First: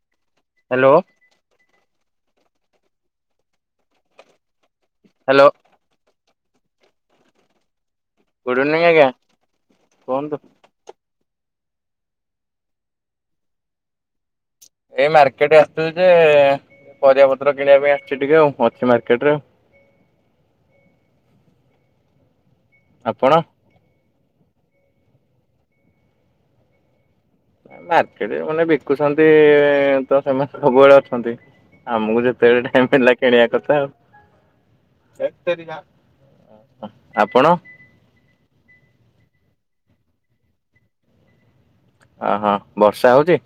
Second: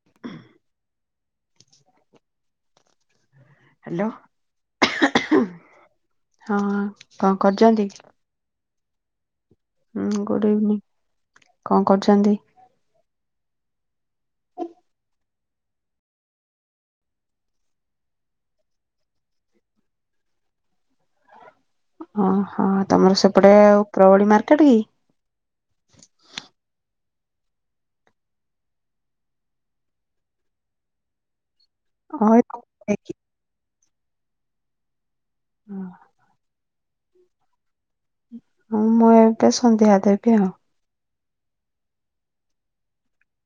[inaudible] Hello. Hello. Hello. ହଁ କଣ କରୁଛନ୍ତି? ଗୁଡ୍ଇଭିନିଂ ଆଜ୍ଞା। ହୁଁ କୁହନ୍ତୁ ଗୁଡ୍ଇଭିନିଂ। କଣ କରୁଛନ୍ତି? ଏ ମାର୍କେଟ ଆସିଥିଲି ଯେ ପରିବା ପତ୍ର କିଣିବା ପାଇଁ ଆସିଛି ଟିକେ ଆଉ। ଅଛି ମାର୍କେଟ ରେ। ଓହୋ ତମର ଆପଣ? ସେପଟେ ଉପରବଳି ମାର୍କେଟ କି? ମାର୍କେଟରେ ମାନେ ବିକୁଛନ୍ତି ତ ସେମାନେ ସବୁବେଳେ ଅଛନ୍ତି। ଆମକୁ ହଁ ଯେତେବେଳେ ଟାଇମ୍ ଏ ମିଳିଲା କିଣିବା କଥା ଆଉ। ଆପଣ ମୁଁ ଏବେ ସନ୍ଧ୍ୟା ଦେବି ଆଉ। ଅ ହଁ। ବର୍ଷା ହଉଚି?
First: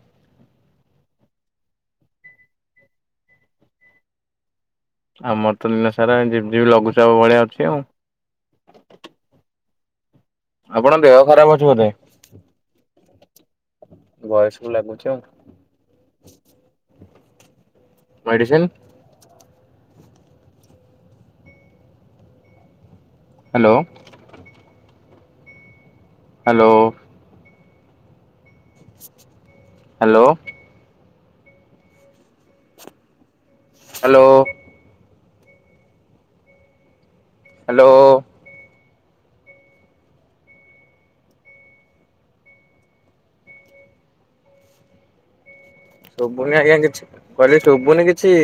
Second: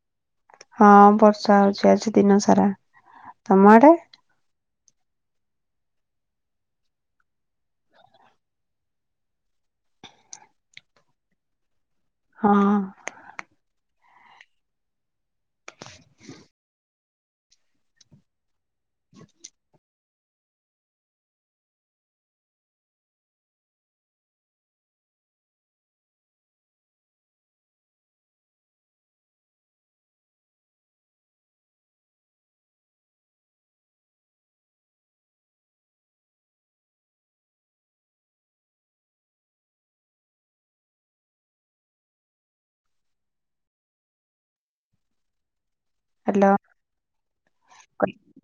ହଁ ବର୍ଷା ହଉଚି ଆଜି ଦିନ ସାରା। ତମ ଆଡେ? ଆମର ତ ଦିନସାରା ଏମିତି ଝିପ୍ ଝିପ୍ ଲଘୁଚାପ ଭଳିଆ ଅଛି ଆଉ। ଆଉ କଣ ଦେହ ଖରାପ ଅଛି ବୋଧେ? ହଁ। ଭଏସ ରୁ ଲାଗୁଛି ଆଉ। Medicine? Hello. Hello. Hello. Hello. Hello. Hello ଶୁଭୁନି ଆଜ୍ଞା କିଛି। କହିଲି ଶୁଭୁନି କିଛି।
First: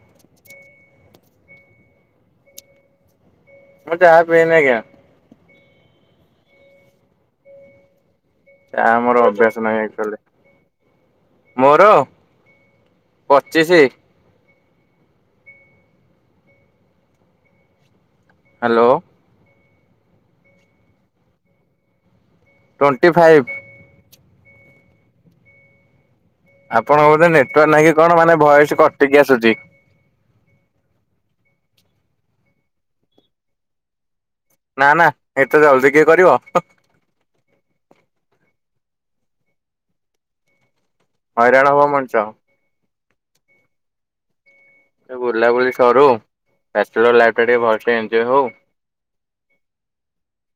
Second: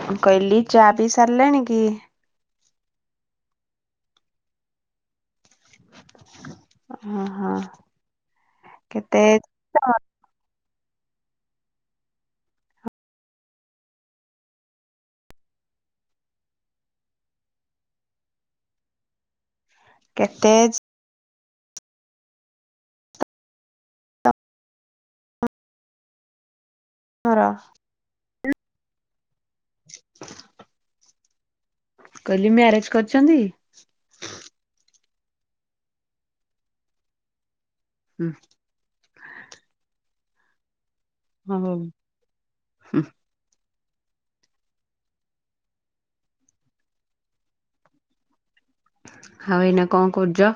ମୁଁ କହିଲି ଚା ପିଇ ସାରିଲେଣି କି? ମୁଁ ଚାହା ପିଏନି ଆଜ୍ଞା। ଅ ହଁ। ଚା କେତେ ଆମର ଅଭ୍ୟାସ ନାହିଁ ଆକ୍ଚୁଆଲି। ମୋର ପଚିଶି। ହ୍ୟାଲୋ। କେତେ ଏଜ୍? Twenty five. ଆପଣଙ୍କ ବୋଧେ ତମର? ନେଟୱାର୍କ ନାହିଁକି କଣ ମାନେ ଭଏସ କଟିକି ଆସୁଚି। କହିଲି ମ୍ୟାରେଜ୍ କରିଛନ୍ତି? ନା ନା ଏତେ ଜଲଦି କିଏ କରିବ। ହୁଁ। ହଉ ହଇରାଣ ହବ ମଣିଷ। ହୁଁ। ବୁଲାବୁଲି ସରୁ। ବ୍ୟାଚଲର ଲାଇଫ ଟା ଟିକେ ଭଲ ସେ ଏଞ୍ଜୟ୍ ହଉ। ଆଉ ଏଇନା କଣ କରୁଚ?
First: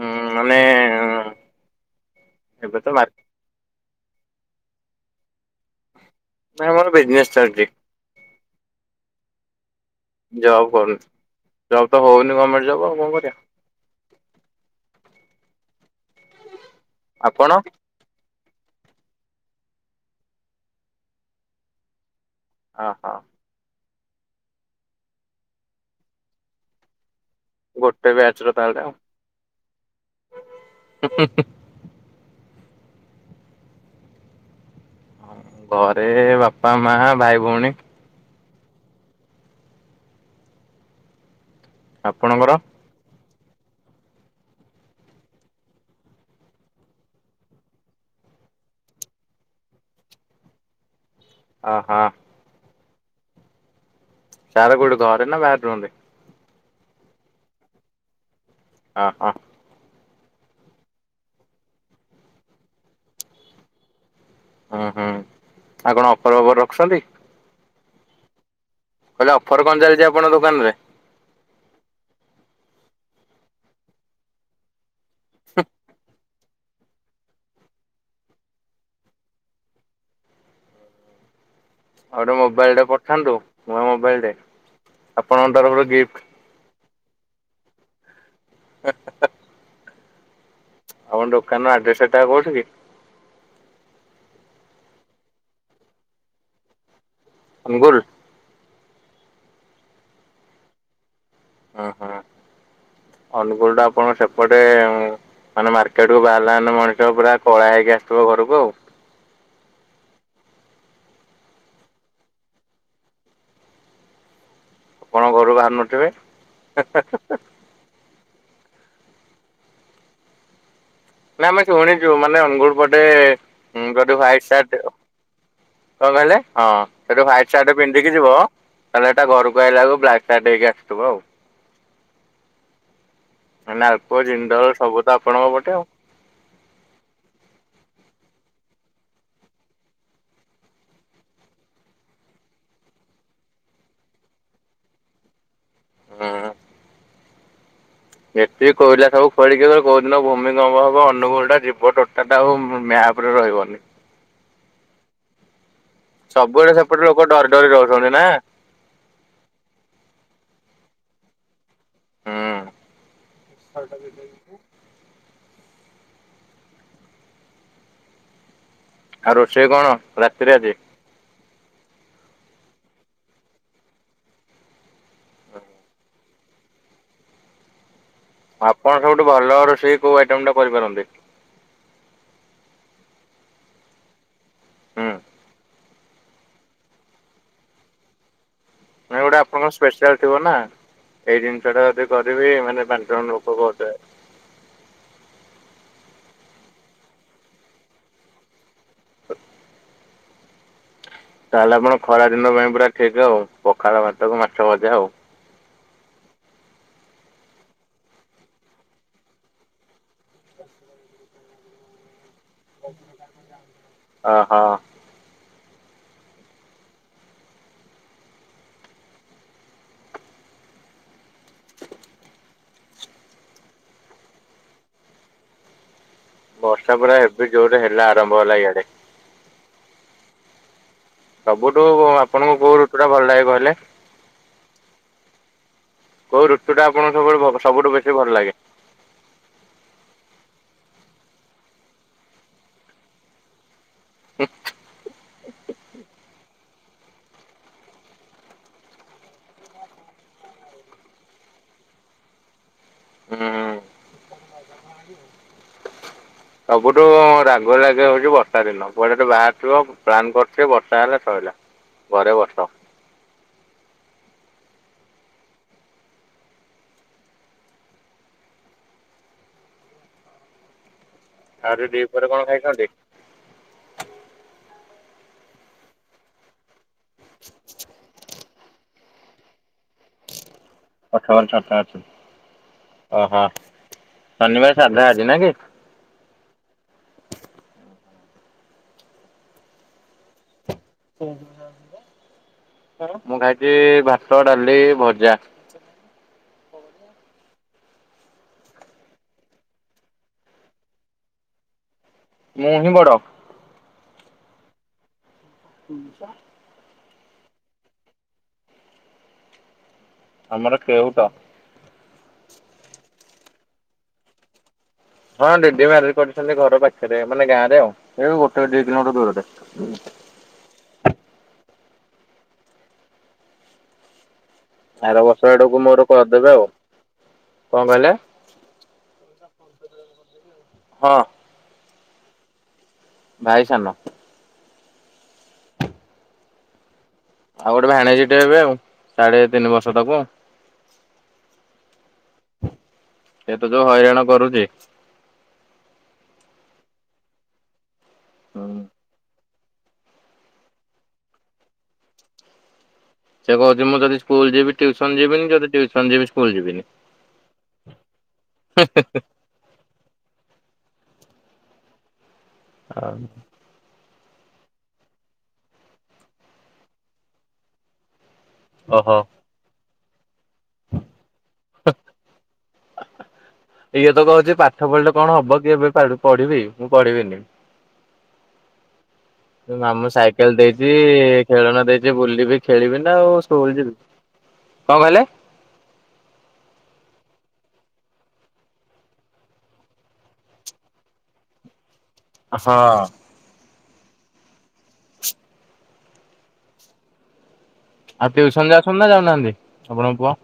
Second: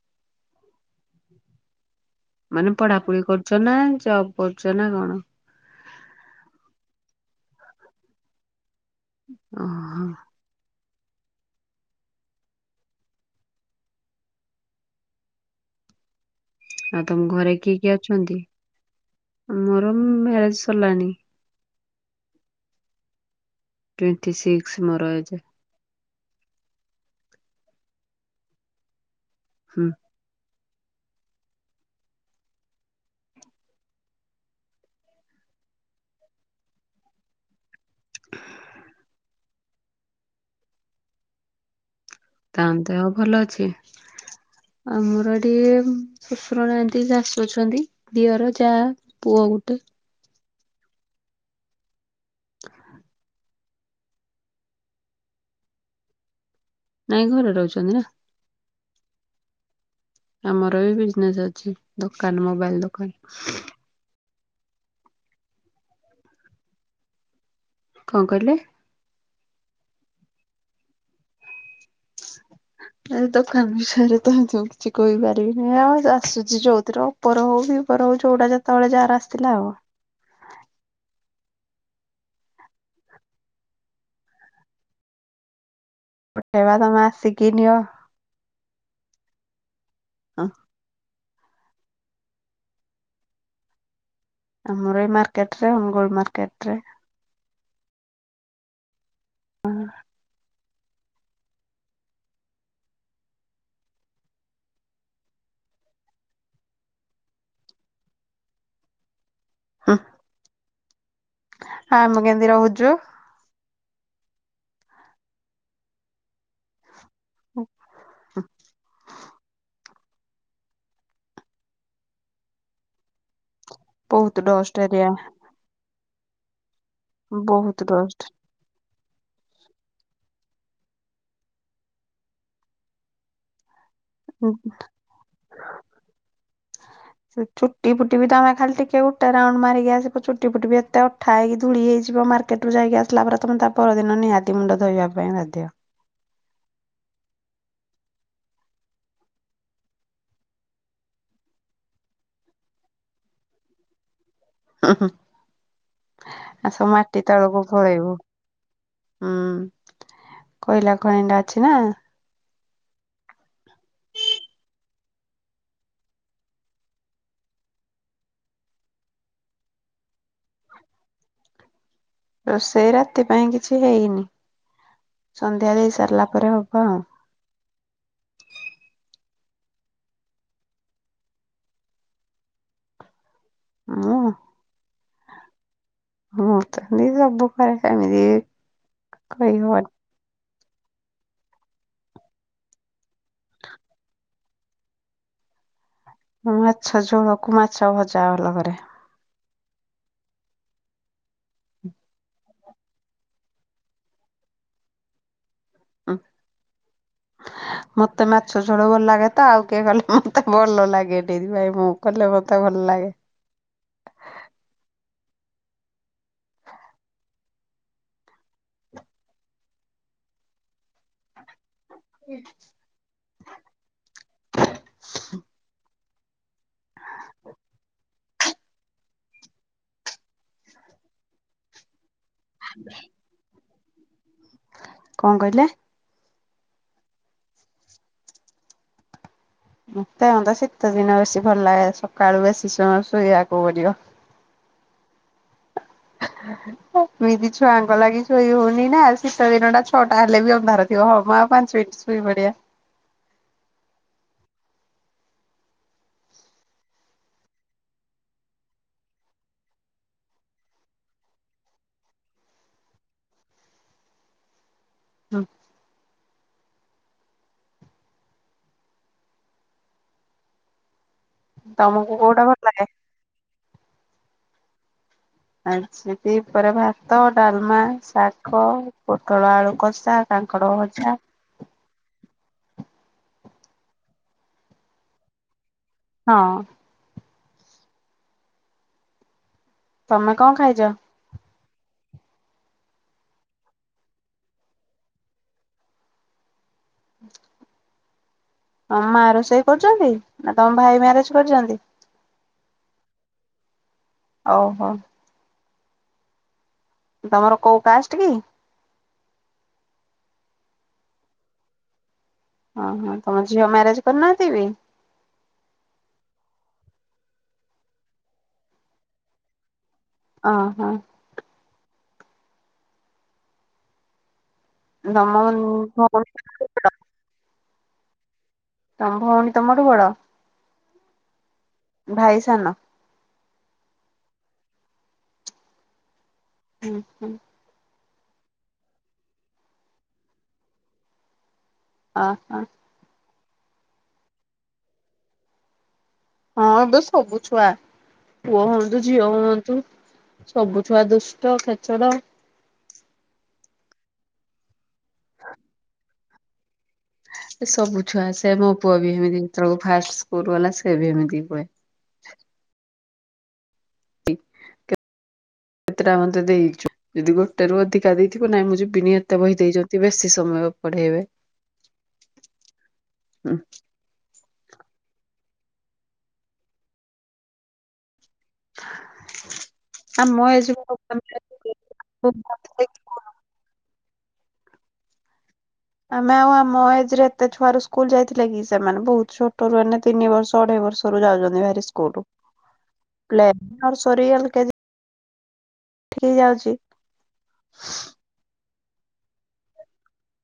ମୁଁ ମାନେ ମାନେ ଏବେ ତ ପଢା ମାର୍କେ ପଢି କରୁଚ ନା ଜବ୍ କରୁଛ ନା କଣ? ନାଇଁ ମୋର ବିଜନେସ୍ ଚାଲିଚି। ଅ ହଁ। ଜବ୍ କରୁନି। ଜବ୍ ତ ହଉନି ଗମେଣ୍ଟ ଜବ୍ ଆଉ କଣ କରିବା। ଆଉ ତମ ଆପଣ ଘରେ କିଏ କିଏ ଅଛନ୍ତି? ମୋର ମ୍ୟାରେଜ୍ ସରିଲାଣି। ଓ ହୋ। ଟ୍ୱେଣ୍ଟି ସିକ୍ସ ମୋର ଏଜ୍। ଗୋଟେ ବ୍ୟାଚ ର ତାହେଲେ ଆଉ। ହୁଁ। ହୁଁ ହୁଁ ହୁଁ। ଘରେ ବାପା, ମା, ଭାଇ, ଭଉଣୀ। [inaudible] ଆପଣଙ୍କର ତାଙ୍କ ଦେହ ଭଲ ଅଛି? ଆମର ଟିକେ ଶ୍ୱଶୁର ନାହାନ୍ତି ଶାଶୁ ଅଛନ୍ତି, ଦିଅର, ଯାଆ। ପୁଅ ଗୋଟେ। ଓହୋ। [inaudible] ସରେ କୋଉଠି ଘରେ ନା ବାହାରେ ରୁଅନ୍ତି? ନାଇଁ ଘରେ ରହୁଛନ୍ତି ନା। ଓ ହଁ। ଆମର ବି ବିଜନେସ୍ ଅଛି ଦୋକାନ ମୋବାଇଲ ଦୋକାନ। ହୁଁ ହୁଁ ଆ କଣ ଅଫର ଫଫର ରଖୁଛନ୍ତି? କଣ କହିଲେ? କହିଲେ ଅଫର କଣ ଚାଲିଛି ଆପଣଙ୍କ ଦୋକାନରେ? ଏ ଦୋକାନ ବିଷୟରେ ତ ଯ କିଛି କହିପାରିବିନି ଆଉ ଆସୁଛି ଯୋଉଥିର। ଉପର ହଉ ବି ଉପର ହଉ ଯୋଉଟା ଯେତେବେଳେ ଯାହାର ଆସିଥିଲା ଆଉ। ଆଉ ଗୋଟେ ମୋବାଇଲଟେ ପଠାନ୍ତୁ ନୂଆ ମୋବାଇଲ ଟେ ଆପଣଙ୍କ ତରଫରୁ ଗିଫ୍ଟ। ପଠେଇବା ତମେ ଆସିକି ନିଅ। [unintelligible] ହ। ଆପଣ ଦୋକାନ ର ଆଡ୍ରେସ ଏ ଟା କହୁଠୁ କି? ଆମର ଏହି ମାର୍କେଟ ରେ ଅନୁଗୁଲ ମାର୍କେଟ ରେ। ଅନୁଗୁଲ? ହଁ। ହୁଁ ହୁଁ ଅନୁଗୁଳ ଟା ଆପଣଙ୍କ ସେପଟେ ଏ ଉଁ। ମାନେ ମାର୍କେଟ କୁ ବାହାରିଲାନେ ମଣିଷ ପୁରା କଳା ହେଇକି ଆସିଥିବ ଘରକୁ ଆଉ। ହୁଁ। ଆମେ କେମିତି ରହୁଛୁ? କଣ ଘରୁ ବାହାରୁ ନଥିବେ? ହେଁ ହେଁ ହେଁ। [inaudible] ନାଇଁ ଆମେ ଶୁଣିଛୁ ମାନେ ଅନୁଗୁଳ ପଟେ ଯଦି ବହୁତ ହାଇଟ୍ ଡଷ୍ଟ ସାର୍ଟ। ଏରିଆ କଣ କହିଲେ? ହଁ ସେଠୁ ହ୍ୱଵାଇଟ୍ ସାର୍ଟ ବହୁତ ପିନ୍ଧିକି ଡଷ୍ଟ। ଯିବ। ତାହେଲେ ଏଟା ଘରକୁ ଆଇଲା ବେଳକୁ ବ୍ଲାକ ସାର୍ଟ ହେଇକି ଆସଥିବ ଆଉ। ନାଲକୋ, ଜିଣ୍ଡଲ ସବୁ ତ ଆପଣଙ୍କ ପଟେ ଆଉ। [inaudible] ଚୁଟି ଫୁଟି ବି ତମେ ଖାଲି ଟିକେ ଗୋଟେ ରାଉଣ୍ଡ ମାରିକି ଆସିବ ଚୁଟି ଫୁଟି ବି ଏତେ ଅଠା ହେଇକି ଧୂଳି ହେଇଯିବ ମାର ସେଠୁ ଯାଇକି ଆସିଲା ପରେ ତମେ ତା ପରଦିନ ନିହାତି ମୁଣ୍ଡ ଧୋଇବା ପାଇଁ ବାଧ୍ୟ। ଉଁ। ଏତିି କହିଲା ସବୁ ଖୋଳିକି କୋଉ ଦିନ ଭୂମି କମ୍ପ ହବ ଅନୁଗୁଳ ଟା ଯିବ ଟୋଟାଲେ ଆଉ ମ୍ୟାପ୍। ରେ ରହିବନି। ଉଁ ହୁଁ ଆ ସବୁବେଳେ ସବୁ ସେପଟେ ଲୋକ ମାଟି ଡରି ତଳକୁ ଡରି ରହୁଛନ୍ତି ପଳେଇବୁ। ନା। ହୁଁ କୋଇଲା ଖଣିଟା ଅଛି ନା। ହୁଁ [inaudible] ଆଉ ରୋଷେଇ କଣ ରାତିରେ ଆଜି? ରୋଷେଇ ରାତି ପାଇଁ କିଛି ହେଇନି ସନ୍ଧ୍ୟା ଦେଇ ସାରିଲା ପରେ ହବ ଆଉ। ଆପଣ ସବୁଠୁ ଭଲ ରୋଷେଇ କୋଉ ଆଇଟମ ଟା କରିପାରନ୍ତି? ମୁଁ। ହୁଁ। ମୁଁ ତ ସେମିତି ସବୁ କରେ ସେମିତି। ନାଇ ଗୋଟେ ଆପଣଙ୍କ କହିହବନି। ସ୍ପେଶାଲ ଥିବ ନା। ଏଇ ଜିନିଷ ଟା ଯଦି କରିବି ମାନେ ପାଞ୍ଚ ଜଣ ଲୋକ କହୁଥି ମୁଁ ମାଛ ଝୋଳକୁ ମାଛ ଭଜା ଭଲ କରେ। ହ ତାହେଲେ ଆପଣ ଖରା ଦିନ ପାଇଁ ପୁରା ଠିକ ଆଉ ପଖାଳ ଭାତକୁ ମାଛ ଭଜା ଆଉ। ଉଁ। ମତେ ମାଛ ଝୋଳ ଭଲ ଲାଗେ ତ ଆଉ କିଏ କଲେ ମତେ ଭଲ ଲାଗେନି ସେଥିପାଇଁ ମୁଁ। କଲେ ମତେ ଭଲ ଲାଗେ। ଓହୋ। [inaudible] ବର୍ଷା ପୁରା ଏବେ ଯୋରେ ହେଲା ଆରମ୍ଭ ହେଲା ଇଆଡେ। ସବୁଠୁ ଆପଣଙ୍କୁ କୋଉ ଋତୁ ଟା ଭଲ ଲାଗେ କହିଲେ? କଣ କହିଲେ? କୋଉ ଋତୁ ଟା ଆପଣଙ୍କୁ ସବୁଠୁ ବ ସବୁଠୁ ବେଶି ଭଲ ଲାଗେ? ମତେ [unintelligible] ଶୀତ ଦିନ ବେଶୀ ଭଲ ଲାଗେ ସକାଳୁ ବେଶୀ ସମୟ ଶୋଇବାକୁ ପଡିବ। [inaudible] ଏମିତି ଛୁଆଙ୍କ ଲାଗି ଶୋଇ ହଉନି ନା ଶୀତ ଦିନ ଟା ଛଅଟା ହେଲେ ବି ଅନ୍ଧାର ଥିବ ହଁ ମ ଆଉ ପାଞ୍ଚ ମିନିଟ ଶୁ ତାକୁ ବି ବଢିଆ। ହୁଁ। ସବୁଠୁ ରାଗ ଲାଗେ ହଉଛି ବର୍ଷା ଦିନ କୁଆଡେ ଗୋଟେ ବାହାରିଥିବ ପ୍ଲାନ କରିଥିବ ବର୍ଷା ହେଲା ସଇଲା। ଘରେ ବସ। ହୁଁ। ଆହୁରି ତମକୁ ଦିପହରେ କଣ କୋଉଟା ଭଲ ଖାଇଛନ୍ତି? ଲାଗେ? ଆଜି ଦି ପହରେ ଭାତ, ଡାଲମା, ଶାଗ। ପୋଟଳ ଆଳୁ କଷା, କାଙ୍କଡ଼ ଭ ଟର୍ଚ୍ଚ ଟର୍ଚ୍ଚ ଓହୋ ଶନିବାର ସାଧା ଆଜି ନା କି। ହଁ। ତମେ କଣ ଖାଇଛ? ମୁଁ ଖାଇଛି ଭାତ, ଡାଲି, ଭଜା। [inaudible] ହଁ ମା ରୋଷେଇ କରୁଛନ୍ତି ନା ତମ ଭାଇ ମ୍ୟାରେଜ କରିଛନ୍ତି? ମୁଁ ହିଁ ବଡ। ଓହୋ। [inaudible] ତମର କୋଉ କାଷ୍ଟ କି? ଆମର କେଉଟ। ଓହୋ ତମ ଝିଅ ମ୍ୟାରେଜ କରିନାହାନ୍ତି ବି? ହଁ ଦିଦି ମାରି କରିଛନ୍ତି ଘର ପାଖରେ ମାନେ ଗାଁ ରେ ଆଉ ଏଇଠୁ ଗୋଟେ ଦି କିଲୋମିଟର ଦୂରରେ। ଅ ହ। ତମ ଆର ବର୍ଷ ଭଉଣୀ ଆଡକୁ ମୋର କରିଦେବେ ଆଉ। କଣ କହିଲେ? ତମ ଭଉଣୀ ତମଠୁ ବଡ। ହଁ। ଭାଇ ସାନ। ଭାଇ ସାନ। ହୁଁ ହୁଁ। ଆଉ ଗୋଟେ ଭାଣେଜିଟେ ଏବେ ଆଉ ସାଢେ ତିନି ବର୍ଷ ତାକୁ ଆଉ। ଓ ହୋ। ସେ ତ ଯୋଉ ହଇରାଣ କରୁଛି ହଁ ତ ସବୁ ଛୁଆ ପୁଅ ହୁଅନ୍ତୁ। ଝିଅ ହୁଅନ୍ତୁ ସବୁ ଛୁଆ ଦୁଷ୍ଟ ଖେଚଡ। ସେ କହୁଛି ମୁଁ ଯଦି ସ୍କୁଲ ଯିବି ଟିୟୁସନ ଯିବିନି ଯଦି ଟି ୟୁସନ ଯିବି ସ୍କୁଲ ଯିବିନି। ସେ ସବୁ ଛୁଆ ସେ ମୋ ପୁଅ ବି ଏମିତି ସେତେବେଳକୁ ଫାଷ୍ଟ ସ୍କୁଲ ଗଲା ସେ ବି ଏମିତି ହୁଏ। ଆଉ କେତେଟା ମତେ ଦେଇଛୁ ଯଦି ଗୋଟେ ରୁ ଅଧିକା ଦେଇ ଥିବୁ ନାଇଁ ମୁଁ ଯିବିନି ଓହୋ ଏତେ ବହି ଦେଇଛନ୍ତି ବେଶୀ ସମୟ ପଢେଇବେ। ହୁଁ। ଇଏ ତ କହୁଛି ପାଠ ପଢ଼ିଲେ କଣ ହବ କିଏ ଏବେ ପାରୁ ପଢିବି ମୁଁ ପଢିବିନି। ମାମୁଁ ଆମ ସାଇକେଲ ଦେଇଛି ଖେଳଣା ଦେଇଛି ବୁଲିବି। ଏଜ୍ ଖେଳିବି ନା ଆଉ ସ୍କୁଲ୍ ଯିବି କଣ କହିଲେ? ଆମେ ଆଉ ଆମ ଏଜ ରେ ଏତେ ଛୁଆ ର ସ୍କୁଲ ଯାଇଥିଲେ କି ସେମାନେ ବହୁତ ଛୋଟରୁ ଏଇନେ ତିନି ବର୍ଷ ଅଢେଇ ବର୍ଷ। ରୁ ଯାଉଛନ୍ତି ହେରି ସ୍କୁଲ। ହଁ। ଲ ସରି ଆଲ କେ ଠିକ ଯାଉଛି। ଆଉ ଟ୍ୟୁସନ ଯାଉଛନ୍ତି ନା ଯାଉନାହାନ୍ତି ଆପଣଙ୍କ ପୁଅ?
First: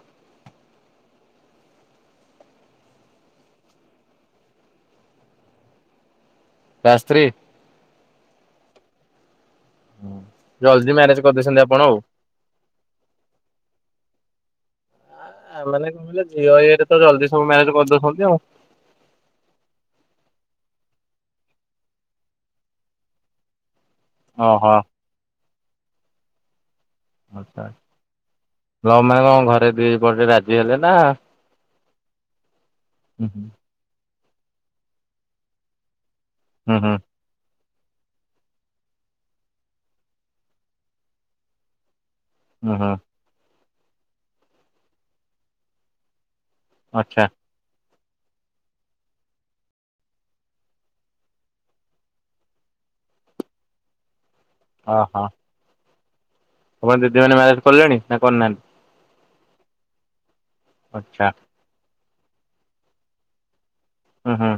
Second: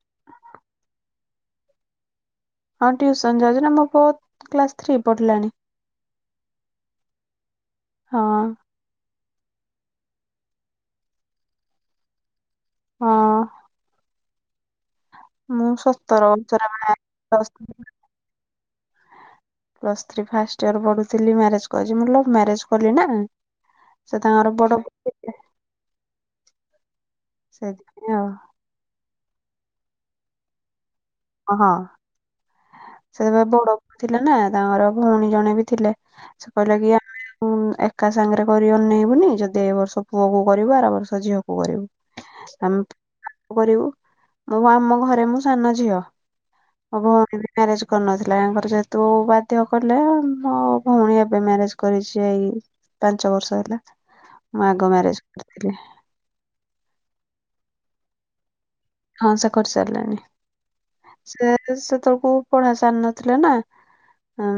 ହଁ ଟିଉସନ ଯାଉଛି ନା ମୋ ପୁଅ କ୍ଲାସ ଥ୍ରୀ ପଢିଲାଣି। Class three? ହଁ। ହଁ ଜଲଦି ମ୍ୟାରେଜ କରିଦେଇଛନ୍ତି ଆପଣ ଆଉ। ହଁ। ମୁଁ ମାନେ କଣ କହିଲେ ସତର ଝିଅ ବର୍ଷର ଇଏରେ ତ ଜଲ୍ଦି ସବୁ ବୟସ। ମ୍ୟାରେଜ କରିଦଉଛନ୍ତି ଆଉ ପ୍ଲସ୍ ଥ୍ରୀ ଫାଷ୍ଟ ଇୟର ପଢୁଥିଲି ମ୍ୟାରେଜ୍ କଲି ମୁଁ ଲଭ ମ୍ୟାରେଜ କଲି ନା। ସେ ତାଙ୍କର ଓହୋ ବଡ ସେଥିପାଇଁ ଆଉ। ଲଭ ମାନେ କଣ ଘରେ ଦି ପଟେ ରାଜି ହେଲେ ନା ଓ ହୋ। ହୁଁ ସେତେବେଳେ ବଡ ପୁଅ ଥିଲେ ନା ତାଙ୍କର ଭଉଣୀ ଜଣେ ବି ଥିଲେ ସେ କହିଲା ହୁଁ କି ହୁଁ ଆମେ ଉଁ ଏକା ସାଙ୍ଗରେ କରି ଅନେଇବୁନି ଯଦି ଏ ବର୍ଷ ପୁଅ କ କରିବୁ ଆର ବର୍ଷ ଝିଅକୁୁ କରିବୁ। ହୁଁ ହୁଁ ଆମେ ହୁଁ କରିବୁ ମୁଁ ଆମ ଘରେ ମୁଁ ସାନ ଝିଅ। ମୋ ଆଚ୍ଛା ଭଉଣୀ ବି ମ୍ୟାରେଜ କରିନଥିଲା ତାଙ୍କର ଯେହେତୁ ବାଧ୍ୟ କଲେ ଆ ଭଉଣୀ ଏବେ ମ୍ୟାରେଜ କରିଛି ଏଇ ପାଞ୍ଚ ବର୍ଷ ହେଲା ମୁଁ ଆଗ ମ୍ୟାରେଜ ଓହୋ କରିଥିଲି। ଆପଣ ଦିଦି ମାନ ମ୍ୟାରେଛ କଲେଣି ନା କରିନାହାନ୍ତି? ହଁ ସେ କରି ସାରିଲେଣି ଆଚ୍ଛା ସେ ସେତେବେଳକୁ ପଢା ସାରି ନଥିଲେ ନା ହୁଁ ହୁଁ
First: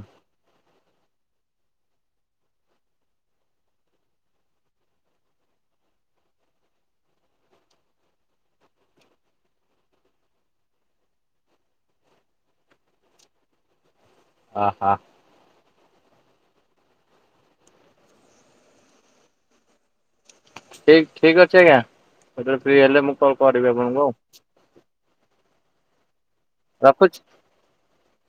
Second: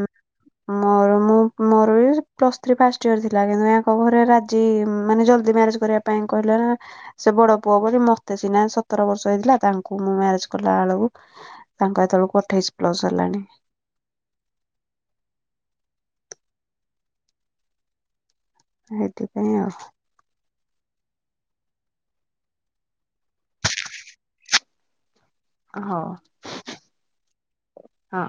ମୋର ମୁଁ ମୋର ବି ପ୍ଲସ୍ ଥ୍ରୀ ଫାଷ୍ଟ ଇୟର ଥିଲା କିନ୍ତୁ ୟାଙ୍କ ଘରେ ରାଜି ମାନେ ଜଲଦି ମ୍ୟାରେଜ କରିବା ପାଇଁ କହିଲେ ସେ ବଡ ପୁଅ ବୋଲି ମତେ ସିନା ସ ସତର ବର୍ଷ ହେଇଥିଲା ତାଙ୍କୁ ମୁଁ ମ୍ୟାରେଜ କଲା ବେଳକୁ ତାଙ୍କ ହେତଳକୁ ଅଠେଇଶ ପ୍ଲସ ହେଲାଣି। ଅ ହୋ। ସେଇଥିପାଇଁ ଆଉ। ଠିକ, ଠିକ ଅଛି ଆଜ୍ଞା ଯେତେବେଳେ ଫ୍ରି ହେଲେ ମୁଁ କଲ କରିବି ଆପଣଙ୍କୁ ଆଉ। ହଉ। ରଖୁଛି। ହଁ।